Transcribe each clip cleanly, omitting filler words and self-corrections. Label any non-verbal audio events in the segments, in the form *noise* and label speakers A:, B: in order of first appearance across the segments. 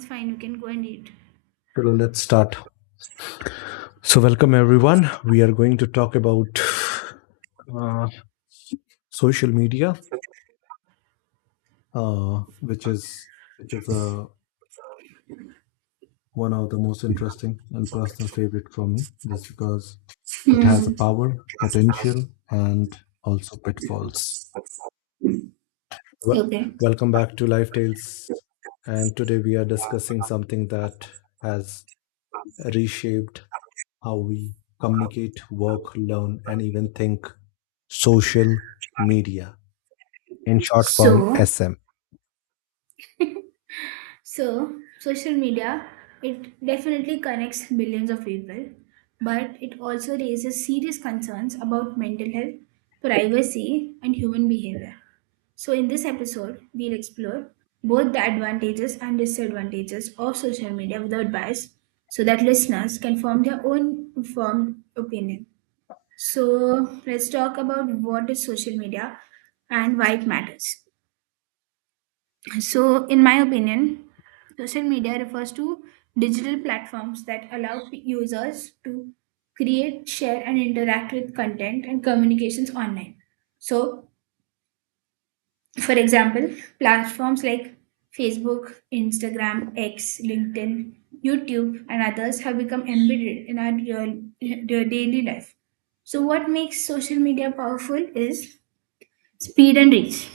A: It's fine, you can go and eat.
B: So let's start. So welcome everyone. We are going to talk about uh, social media, uh, which is which is one of the most interesting and personal favorite for me, just because it has a
A: Hmm.
B: power, potential, and also pitfalls. Well,
A: Okay.
B: welcome back to Life Tales, and today we are discussing something that has reshaped how we communicate, work, learn, and even think: social media in short form
A: So,
B: SM.
A: So, social media, it definitely connects billions of people, but it also raises serious concerns about mental health, privacy, and human behavior. So, in this episode, we'll explore both the advantages and disadvantages of social media without bias so that listeners can form their own informed opinion. So let's talk about what is social media and why it matters. So, in my opinion, social media refers to digital platforms that allow users to create, share, and interact with content and communications online. So, for example, platforms like Facebook, Instagram, X, LinkedIn, YouTube, and others have become embedded in our real daily life. So, what makes social media powerful is speed and reach.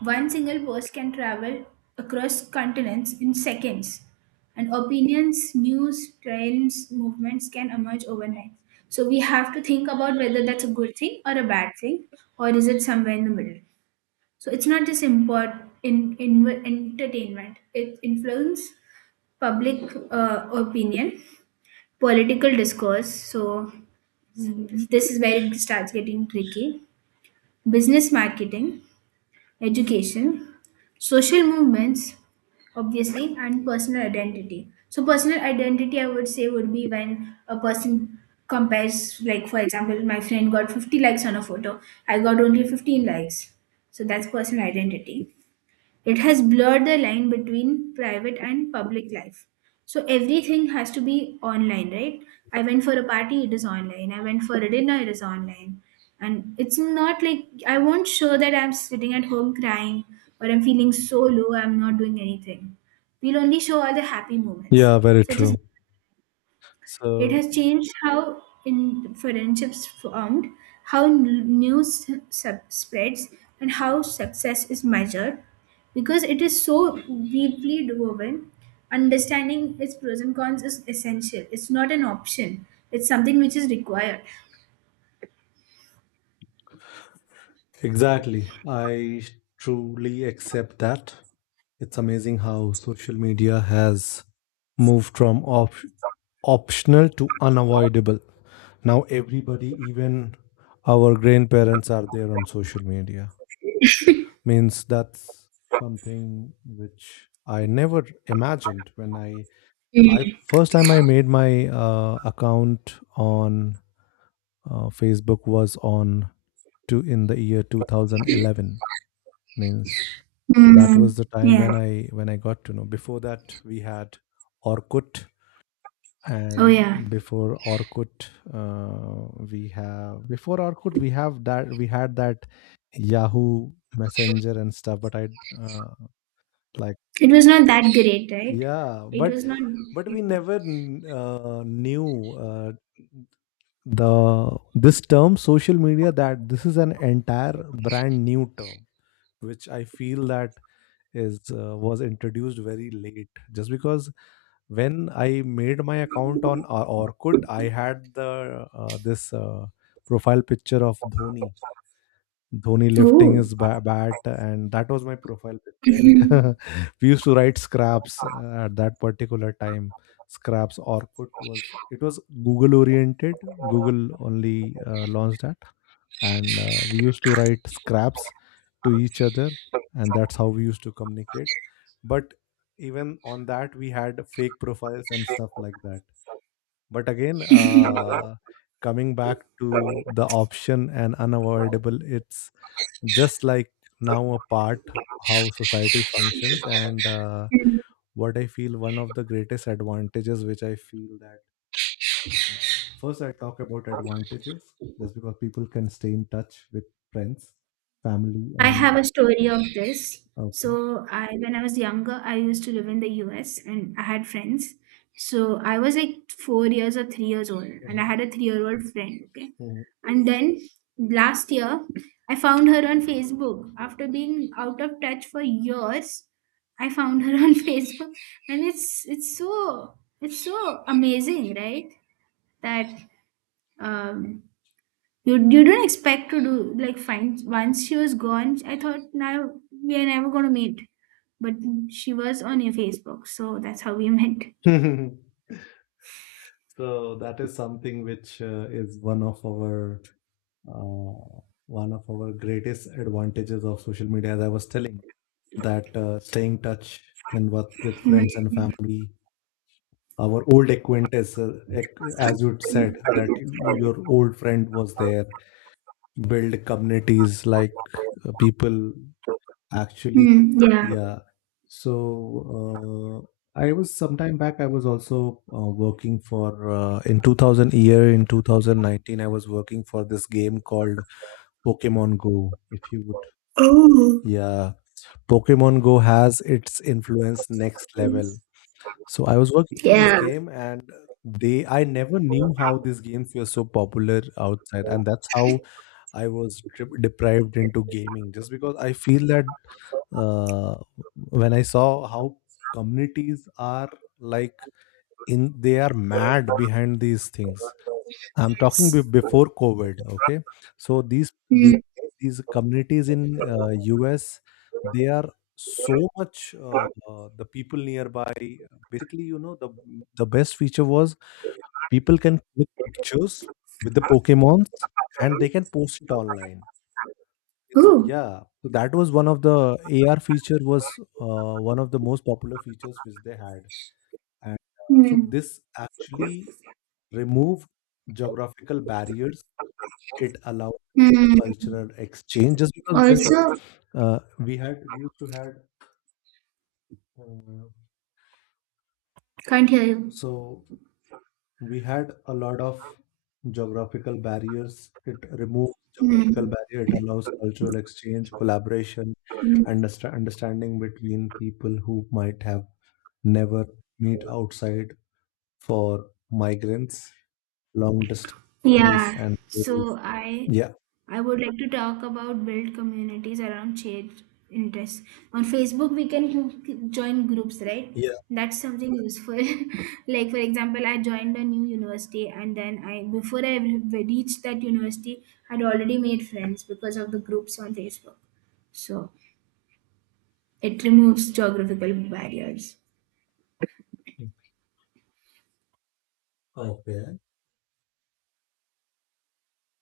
A: One single post can travel across continents in seconds, and opinions, news, trends, movements can emerge overnight. So we have to think about whether that's a good thing or a bad thing, or is it somewhere in the middle. So it's not just in entertainment; it influences public opinion, political discourse. So this is where it starts getting tricky. Business marketing education, social movements, obviously, and personal identity. So, personal identity, I would say, would be when a person compares, like, for example, my friend got 50 likes on a photo, I got only 15 likes. So, that's personal identity. It has blurred the line between private and public life. So everything has to be online, right? I went for a party, it is online. I went for a dinner, it is online. And it's not like I won't show that I'm sitting at home crying or I'm feeling so low, I'm not doing anything. We'll only show all the happy moments.
B: Yeah, very
A: So it is.
B: true.
A: It
B: So
A: has changed how in friendships formed, how news spreads, and how success is measured. Because it is so deeply woven, understanding its pros and cons is essential. It's not an option. It's something which is required.
B: exactly. I truly accept that. It's amazing how social media has moved from optional to unavoidable. Now everybody, even our grandparents, are there on social media. Means that's something which I never imagined when I first time I made my account on Facebook was on to in the year 2011. Means that was
A: Mm,
B: the time
A: yeah.
B: when I got to know. Before that we had Orkut,
A: Oh yeah,
B: and before Orkut we had that yahoo messenger and stuff, but I uh, like
A: it was not that great, right?
B: yeah
A: It was not.
B: but we never knew the this term social media, that this is an entire brand new term which I feel that is was introduced very late, just because when I made my account on Orkut, I had the this profile picture of Dhoni. Dhoni lifting
A: Oh.
B: his bat, and that was my profile picture. *laughs* We used to write scraps at that particular time. Scraps. Orkut was it was Google oriented. Google only launched that, and we used to write scraps to each other, and that's how we used to communicate. But even on that we had fake profiles and stuff like that. But again, coming back to the option and unavoidable, it's just like now a part how society functions, and
A: *laughs*
B: what I feel one of the greatest advantages which I feel that first, I talk about advantages, just because people can stay in touch with friends, family,
A: I
B: and
A: have a story of this.
B: okay.
A: So I when I was younger, I used to live in the US and I had friends. So I was like 4 years or 3 years old, and I
B: Mhm,
A: had a three-year-old friend. Okay.
B: mhm.
A: And then last year, I found her on Facebook. After being out of touch for years, I found her *laughs* on Facebook. And it's so amazing, right? That um you didn't expect to do, like, find once she was gone. I thought now we are never gonna meet, but she was on your Facebook, so that's how we *laughs* met.
B: *laughs* So that is something which is uh, one of our greatest advantages of social media. As I was telling, that staying in touch and with,
A: Hmm.
B: friends and family, our old acquaintances, as you said, that your old friend was there, build communities like people actually.
A: Hmm. Yeah.
B: Yeah, so I was sometime back, I was also working for in 2000 year in 2019, I was working for this game called Pokemon Go, if you would.
A: Oh,
B: Yeah, Pokemon Go has its influence next level. So I was working for this
A: yeah.
B: game, and they I never knew how these games were so popular outside, and that's how I was deprived into gaming. Just because I feel that uh, when I saw how communities are, like they are mad behind these things. I'm talking
A: Yes.
B: before COVID. Okay, so
A: Hmm.
B: these communities in US, they are so much the people nearby. Basically, you know the best feature was people can click pictures with the Pokemons, and they can post it online.
A: Oh.
B: Yeah, so that was one of the AR feature was one of the most popular features which they had, and
A: Hmm.
B: so this actually removed geographical barriers. It allowed
A: Hmm.
B: cultural exchange, just because when
A: Also,
B: we had we used to had uh,
A: can't hear you.
B: so we had a lot of geographical barriers, it removes geographical
A: Hmm.
B: barrier, it allows cultural exchange, collaboration,
A: Hmm.
B: understanding between people who might have never meet outside, for migrants, long distance families,
A: Yeah,
B: and global.
A: so I
B: Yeah,
A: I would like to talk about build communities around shared interests. On Facebook, we can *laughs* join groups, right? That's something useful. *laughs* Like for example, I joined a new university, and then I before I reached that university, I'd already made friends because of the groups on Facebook. So it removes geographical barriers.
B: yeah, okay,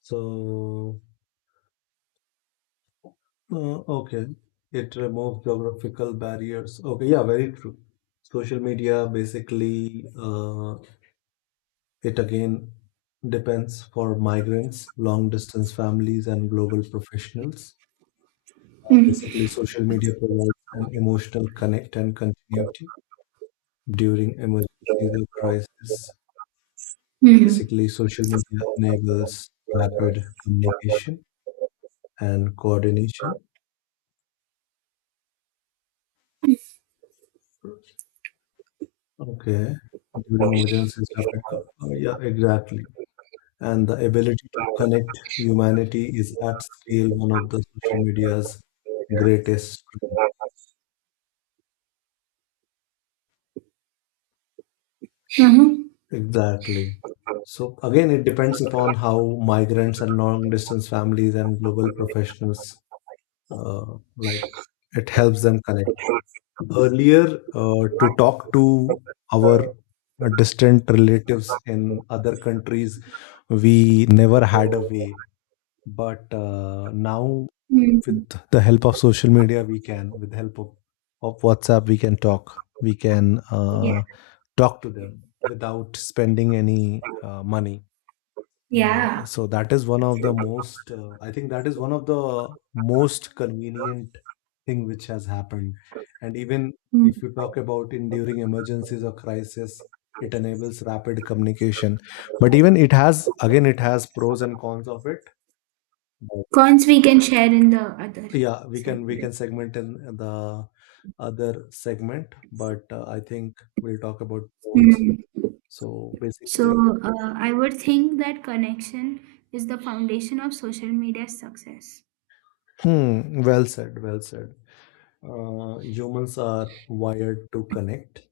B: so okay. It removes geographical barriers. Okay, yeah, very true. Social media basically, it again depends, for migrants, long distance families, and global professionals.
A: Mm-hmm.
B: Basically, social media provides an emotional connect and continuity during emergencies or crisis. Basically, social media enables rapid communication and coordination. Okay. During emergencies, rapid yeah, exactly. And the ability to connect humanity is at scale one of the social media's greatest strength.
A: Mm-hmm.
B: Exactly. So again, it depends upon how migrants and long-distance families and global professionals, uh, like it helps them connect. Earlier, to talk to our distant relatives in other countries, we never had a way. But now,
A: Mm-hmm.
B: with the help of social media, we can, with the help of WhatsApp, we can talk. We can
A: Yeah.
B: talk to them without spending any money.
A: Yeah.
B: So that is one of the most, I think that is one of the most convenient thing which has happened. And even if you talk about in during emergencies or crisis, it enables rapid communication. But even it has pros and cons of it.
A: Cons we can share in the other
B: Yeah, we
A: segment.
B: can segment in the other segment, but I think we'll talk about drones.
A: Mm.
B: So basically,
A: So, I would think that connection is the foundation of social media success.
B: well said, well said. Humans are wired to connect.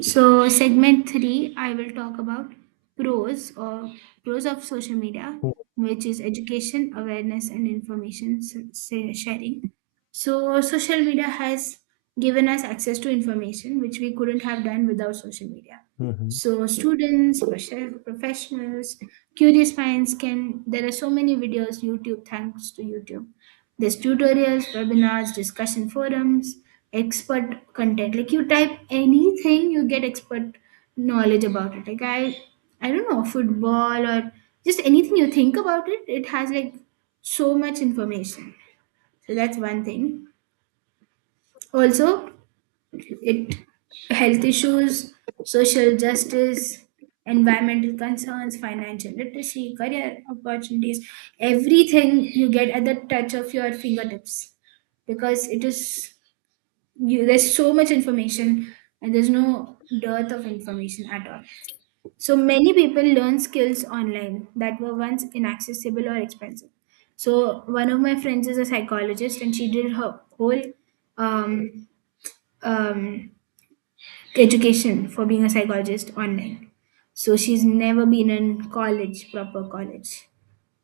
A: So, segment three, I will talk about pros or pros of social media, which is education, awareness, and information sharing. So, social media has given us access to information which we couldn't have done without social media.
B: Mhm.
A: So, students, professionals, curious minds can. There are so many videos YouTube, thanks to YouTube. There's tutorials, webinars, discussion forums, expert content. Like you type anything, you get expert knowledge about it. Like I don't know, football or just anything you think about it. It has like so much information. So that's one thing. Also, it health issues, social justice, environmental concerns, financial literacy, career opportunities, everything you get at the touch of your fingertips because it is, you, there's so much information and there's no dearth of information at all. So many people learn skills online that were once inaccessible or expensive. So one of my friends is a psychologist and she did her whole um, um, education for being a psychologist online. So she's never been in college, proper college.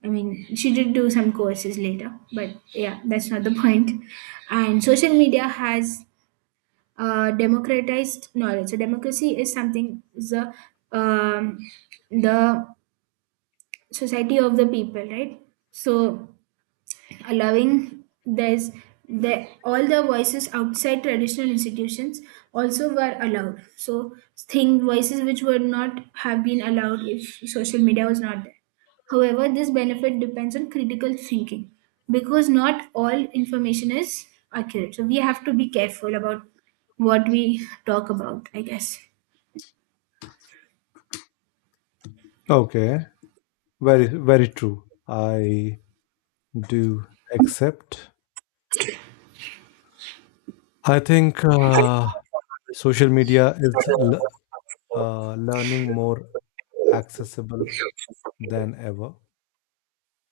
A: I mean, she did do some courses later, but yeah, that's not the *laughs* point. And social media has democratized knowledge. So democracy is um, the society of the people, right? So, allowing this the all the voices outside traditional institutions also were allowed, so thing voices which would not have been allowed if social media was not there. However, this benefit depends on critical thinking because not all information is accurate. So we have to be careful about what we talk about, I guess.
B: Okay, very very true. I do accept. I think social media is learning more accessible than ever.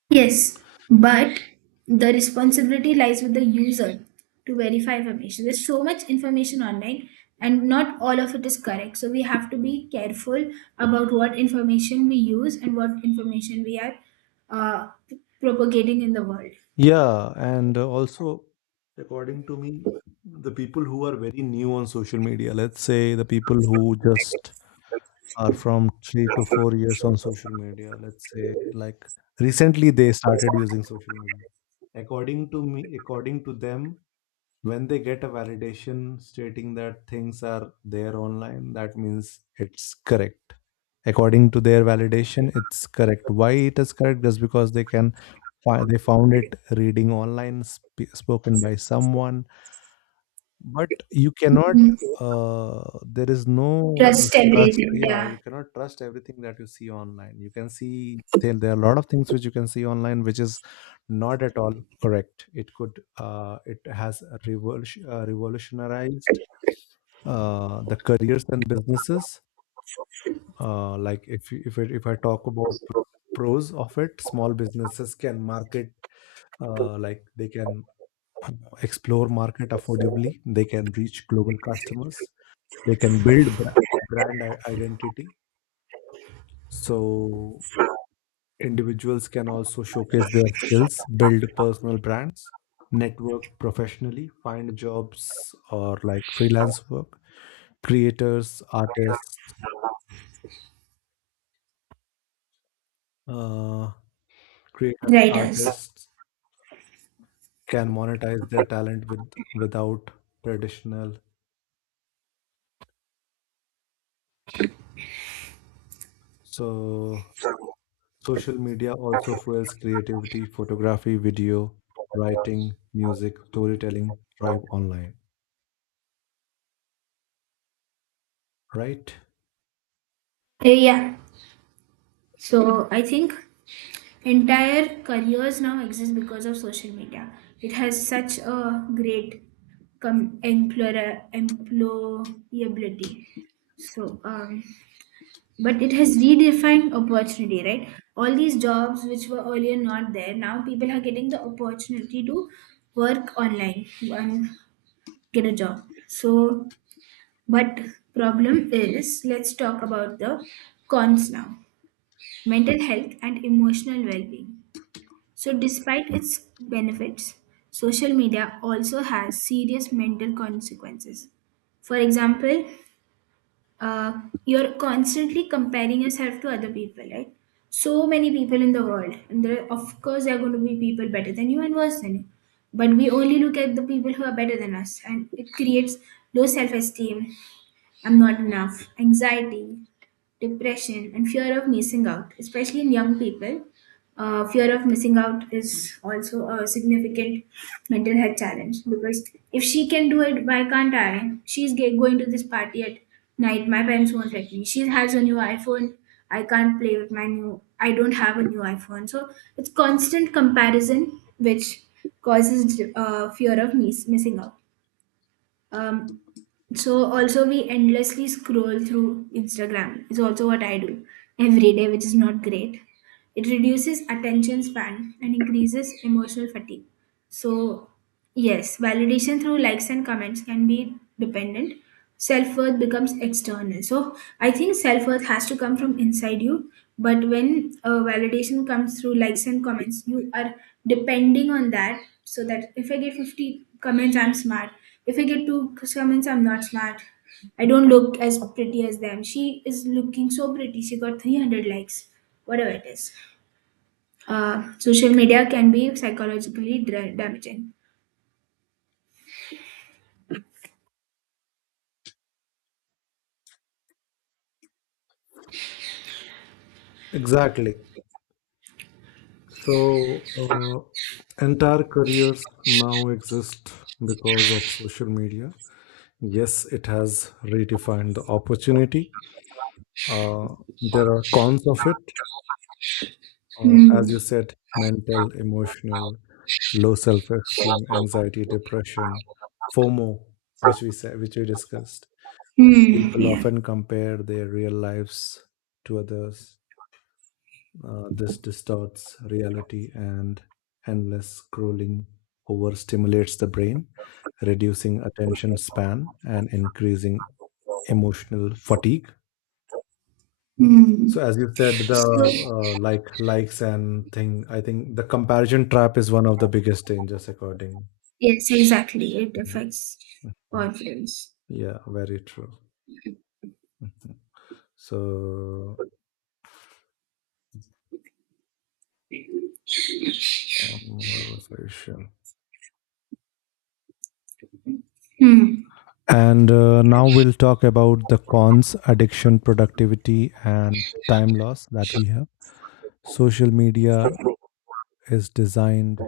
A: Yes, but the responsibility lies with the user to verify information. There's so much information online, and not all of it is correct. So we have to be careful about what information we use and what information we are uh, propagating in the world.
B: Yeah, and also, according to me, the people who are very new on social media, let's say the people who just are from 3 to 4 years on social media, let's say like recently they started using social media. According to me, according to them, when they get a validation stating that things are there online, that means it's correct. According to their validation, it's correct. Why it is correct? Just because they can they found it reading online, spoken by someone. But you cannot,
A: Mhm.
B: there is no
A: Trust
B: trust.
A: everything.
B: Yeah,
A: Yeah,
B: you cannot trust everything that you see online. You can see there are a lot of things which you can see online which is not at all correct. It it has revolutionized the careers and businesses. Like if you- if it, if I talk about pros of it, small businesses can market, they can uh, explore market affordably, they can reach global customers, they can build brand I identity. So individuals can also showcase their skills, build personal brands, network professionally, find jobs or like freelance work. Creators, artists, uh, Creators,
A: writers.
B: artists can monetize their talent without traditional. So social media also fuels creativity, photography, video, writing, music, storytelling, thrive online. Right,
A: Yeah. So I think entire careers now exist because of social media. It has such a great employability. So, but it has redefined opportunity, right? All these jobs which were earlier not there, now people are getting the opportunity to work online and get a job. So, but problem is, let's talk about the cons now. Mental health and emotional well-being. So, despite its benefits, social media also has serious mental consequences. For example, uh, you're constantly comparing yourself to other people, right? So many people in the world, and there, of course, there are going to be people better than you and worse than you. But we only look at the people who are better than us, and it creates low self esteem, I'm not enough, anxiety, depression, and fear of missing out, especially in young people. Fear of missing out is also a significant mental health challenge because if she can do it, why can't I? She's going to this party at night. My parents won't let me. She has a new iPhone. I can't play with my new. I don't have a new iPhone. So it's constant comparison, which causes fear of missing out. Um, so also we endlessly scroll through Instagram is also what I do every day, which is not great. It reduces attention span and increases emotional fatigue. So, yes, validation through likes and comments can be dependent. Self worth becomes external. So I think self worth has to come from inside you. But when validation comes through likes and comments, you are depending on that. So that if I get 50 comments, I'm smart. If I get two comments, I'm not smart. I don't look as pretty as them. She is looking so pretty. She got 300 likes, whatever it is. Social media can be psychologically damaging.
B: exactly. So entire careers now exist because of social media. Yes, it has redefined the opportunity. uh, there are cons of it,
A: Hmm.
B: as you said: mental, emotional, low self-esteem, anxiety, depression, FOMO, which we discussed.
A: Mm,
B: People
A: yeah.
B: often compare their real lives to others. This distorts reality, and endless scrolling overstimulates the brain, reducing attention span and increasing emotional fatigue. So,
A: Mm.
B: as you said, the
A: So,
B: like likes and thing, I think the comparison trap is one of the biggest dangers, according.
A: yes, exactly. It
B: Mhm.
A: affects confidence.
B: Yeah, very true. So, um, sure.
A: Hmm.
B: And now we'll talk about the cons: addiction, productivity, and time loss that we have. Social media is designed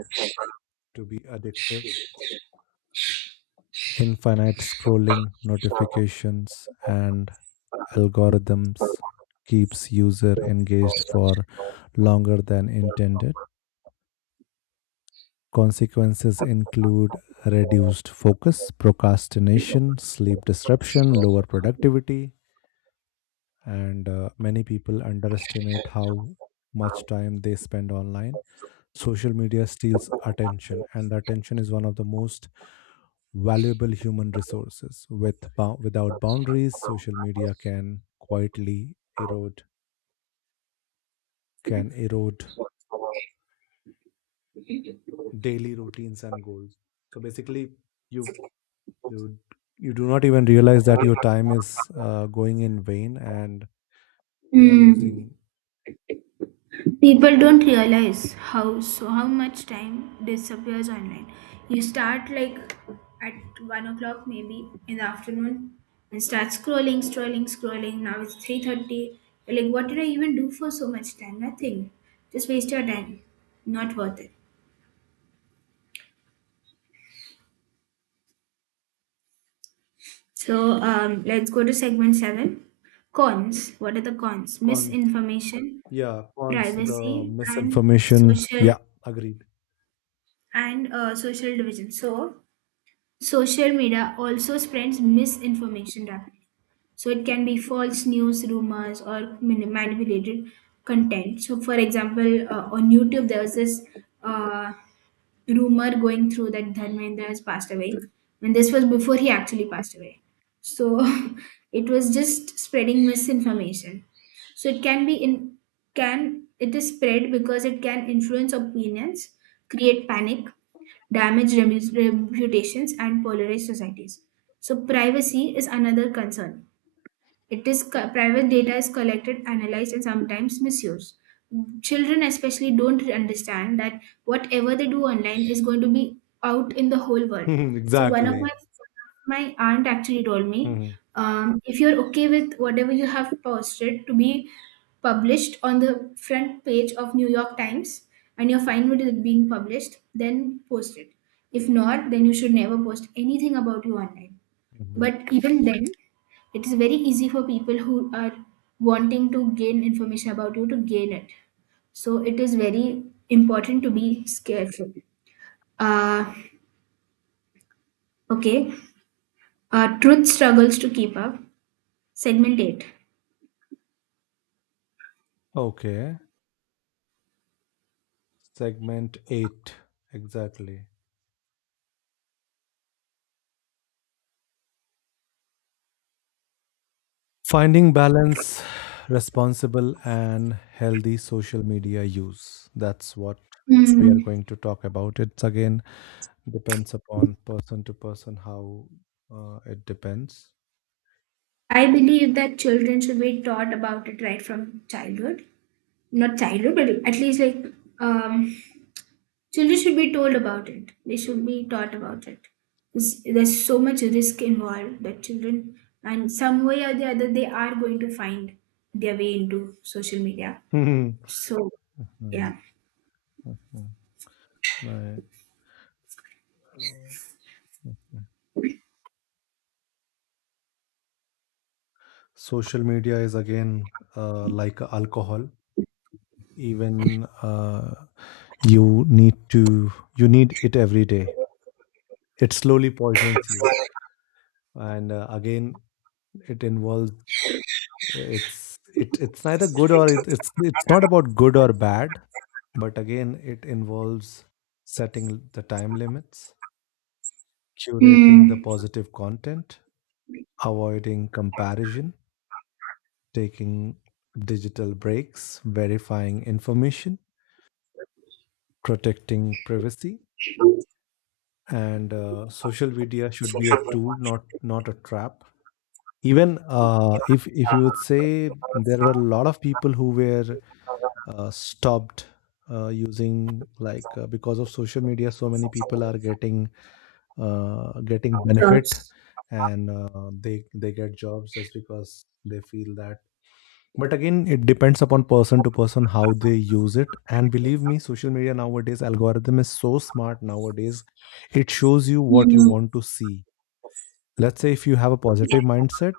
B: to be addictive. Infinite scrolling, notifications, and algorithms keeps user engaged for longer than intended. Consequences include reduced focus, procrastination, sleep disruption, lower productivity, and many people underestimate how much time they spend online. Social media steals attention, and the attention is one of the most valuable human resources. With without boundaries, social media can quietly erode can erode daily routines and goals. So basically, you you you do not even realize that your time is going in vain, and you are losing.
A: Mm. People don't realize how much time disappears online. You start like at 1 o'clock maybe in the afternoon and start scrolling, scrolling, scrolling. Now it's 3:30. Like, what did I even do for so much time? Nothing. Just waste your time. Not worth it. So, let's go to segment seven. Cons. What are the cons?
B: Cons,
A: Misinformation,
B: yeah, cons, the
A: privacy, and
B: misinformation, yeah, agreed.
A: social division. So
B: *laughs*
A: social media also spreads misinformation rapidly. So it can be false news, rumors, or manipulated content. So, for example, on YouTube, there was this uh, rumor going through that Dharmendra has passed away, and this was before he actually passed away. So *laughs* it was just spreading misinformation. So, it can be in, can, it is spread because it can influence opinions, create panic, damage reputations, and polarize societies. So privacy is another concern. It is, private data is collected, analyzed, and sometimes misused. Children especially don't understand that whatever they do online is going to be out in the whole world.
B: Mhm,
A: So one of my
B: exactly.
A: my aunt actually told me,
B: Mhm,
A: if you're okay with whatever you have posted to be published on the front page of New York Times and you're fine with it being published, then post it. If not, then you should never post anything about you online.
B: mhm.
A: But even then, it is very easy for people who are wanting to gain information about you to gain it. So it is very important to be careful. Uh, okay. Truth struggles to keep up. Segment 8.
B: Okay, segment 8, exactly. Finding balance, responsible and healthy social media use. That's what we are
A: Hmm.
B: going to talk about. It's again depends upon person to person how, it depends.
A: I believe that children should be taught about it right from childhood. Not childhood, but at least like, um, children should be told about it. They should be taught about it. 'Cause there's so much risk involved that children, and some way or the other, they are going to find their way into social media.
B: Mhm.
A: So
B: Mhm.
A: yeah.
B: Mhm. Right. Mhm. Social media is again like alcohol. Even uh, you need to you need it every day. It slowly poisons you, and again it involves it's it's neither good or it's not about good or bad, but again it involves setting the time limits, curating the
A: Mm,
B: positive content, avoiding comparison, taking digital breaks, verifying information, protecting privacy, and social media should be a tool, not a trap. Even if you would say, there were a lot of people who were stopped using like because of social media, so many people are getting getting benefit, and they get jobs just because they feel that. But again, it depends upon person to person how they use it. And believe me, social media nowadays algorithm is so smart nowadays. It shows you what you
A: mm,
B: want to see. Let's say if you have a positive mindset,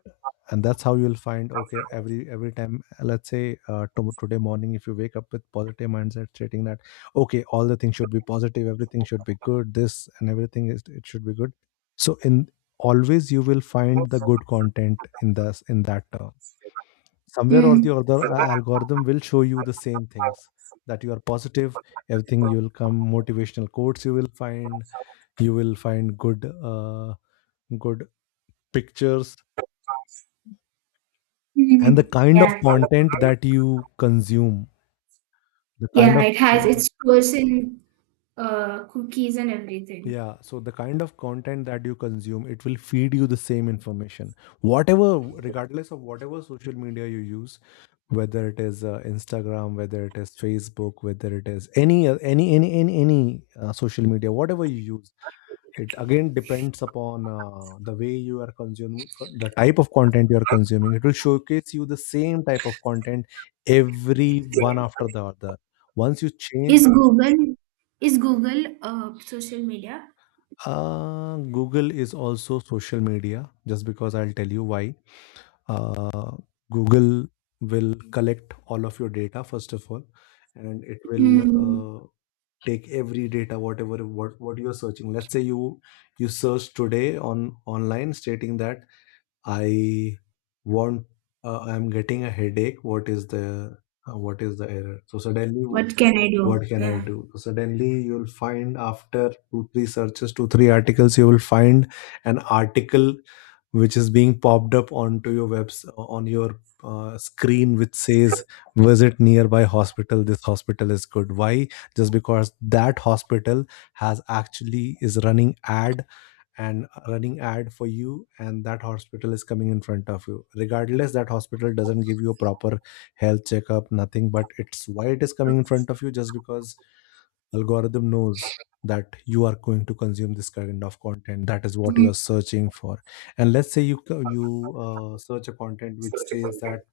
B: and that's how you'll find okay every time. Let's say today morning, if you wake up with positive mindset, stating that okay, all the things should be positive, everything should be good, this and everything is it should be good. So in always you will find the good content in this in that term somewhere or the
A: mm,
B: other algorithm will show you the same things that you are positive, everything you will come motivational quotes you will find, you will find good uh, good pictures and the
A: mm.
B: kind of
A: Yeah.
B: content that you consume, the kind
A: Yeah,
B: of
A: it has
B: uh,
A: its person, cookies and everything.
B: yeah so the kind of content that you consume it will feed you the same information whatever, regardless of whatever social media you use, whether it is Instagram, whether it is Facebook, whether it is any social media whatever you use. It again depends upon the way you are consuming, the type of content you are consuming it will showcase you the same type of content, every one after the other, once you change.
A: Is Google is Google social media?
B: Google is also social media. Just because, I'll tell you why. uh, Google will collect all of your data first of all, and it will
A: Mm,
B: take every data whatever what you're searching. Let's say you you search today on online stating that I want, I'm getting a headache. What is the error? So suddenly,
A: what can I do?
B: what can I
A: Yeah.
B: do? So suddenly you'll find after 2 3 searches, 2 3 articles you will find, an article which is being popped up onto your webs on your screen which says visit nearby hospital, this hospital is good. Why? Just because that hospital has actually is running ad and running ad for you, and that hospital is coming in front of you regardless. That hospital doesn't give you a proper health checkup, nothing, but it's why it is coming in front of you just because algorithm knows that you are going to consume this kind of content, that is what you
A: Mm,
B: are searching for. And let's say you search a content which says that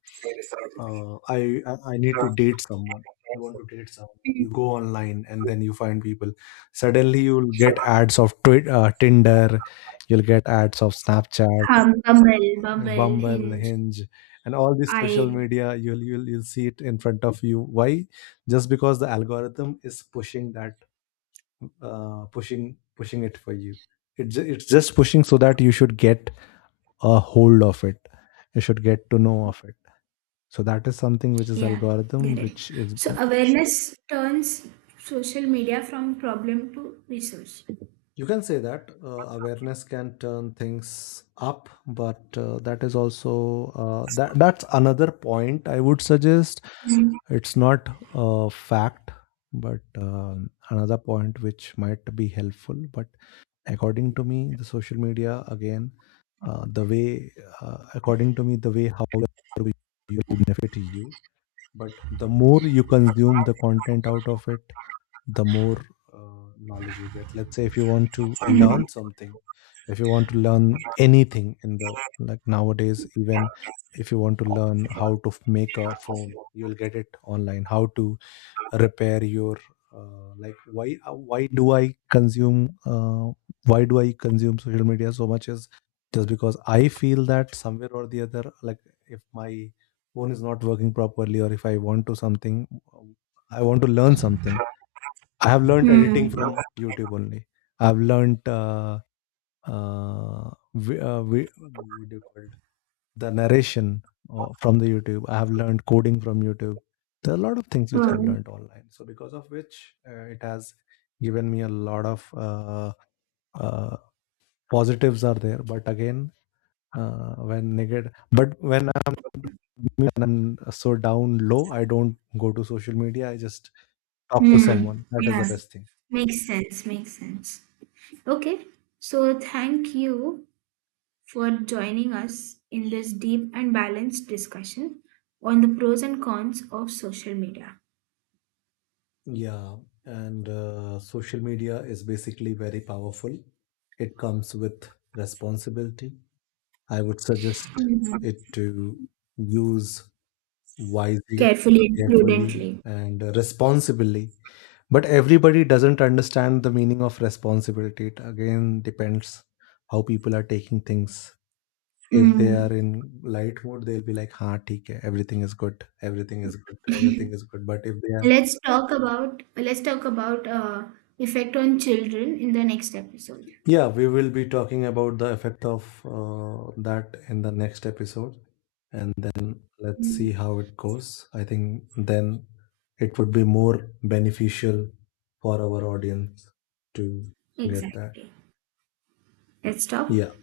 B: I need to date someone. You want to date someone.
A: mm.
B: You go online and then you find people. Suddenly you'll get ads of Twitter, Tinder. You'll get ads of Snapchat,
A: Hum, Bumble, Bumble,
B: Bumble,
A: Hinge,
B: Hinge, and all these social
A: I.
B: media. You'll see it in front of you. Why? Just because the algorithm is pushing that, pushing it for you. It's just pushing so that you should get a hold of it. You should get to know of it. So that is something which is
A: Yeah, get
B: algorithm,
A: it.
B: which is
A: So
B: being-.
A: awareness turns social media from problem to resource.
B: You can say that awareness can turn things up, but that is also that's another point I would suggest.
A: Mm,
B: It's not a fact, but another point which might be helpful. But according to me, the social media again, the way according to me, the way how you benefit you, but the more you consume the content out of it, the more knowledge you get. Let's say if you want to
A: mm,
B: learn something, if you want to learn anything in the, like nowadays, even if you want to learn how to make a phone, you'll get it online, how to repair your like. Why do I consume social media so much is just because I feel that somewhere or the other, like if my phone is not working properly, or if I want to something, I want to learn something. I have learned editing
A: mm,
B: from YouTube only. I've learned uh, vi- uh, vi- what do you call it? The narration, from the YouTube. I have learned coding from YouTube. There are a lot of things which I've
A: wow.
B: learned online. So because of which it has given me a lot of uh, positives are there. But again, when negative, but when I'm so down low, I don't go to social media. I just talk to
A: Mm.
B: someone. That is the
A: Yeah,
B: best thing.
A: makes sense, makes sense. Okay, so thank you for joining us in this deep and balanced discussion on the pros and cons of social media.
B: Yeah, and social media is basically very powerful. It comes with responsibility. I would suggest
A: Mm,
B: it to use wisely,
A: carefully and
B: carefully,
A: prudently.
B: and responsibly. But everybody doesn't understand the meaning of responsibility. It again depends how people are taking things. If they
A: Mm,
B: are in light mode, they'll be like, "Ha, theek hai, everything is good, everything is good, everything is good." But if they are.
A: let's talk about effect on children in the next episode.
B: Yeah, we will be talking about the effect of that in the next episode, and then let's see
A: Mm,
B: how it goes. I think then it would be more beneficial for our audience to get that.
A: exactly. Let's talk.
B: Yeah.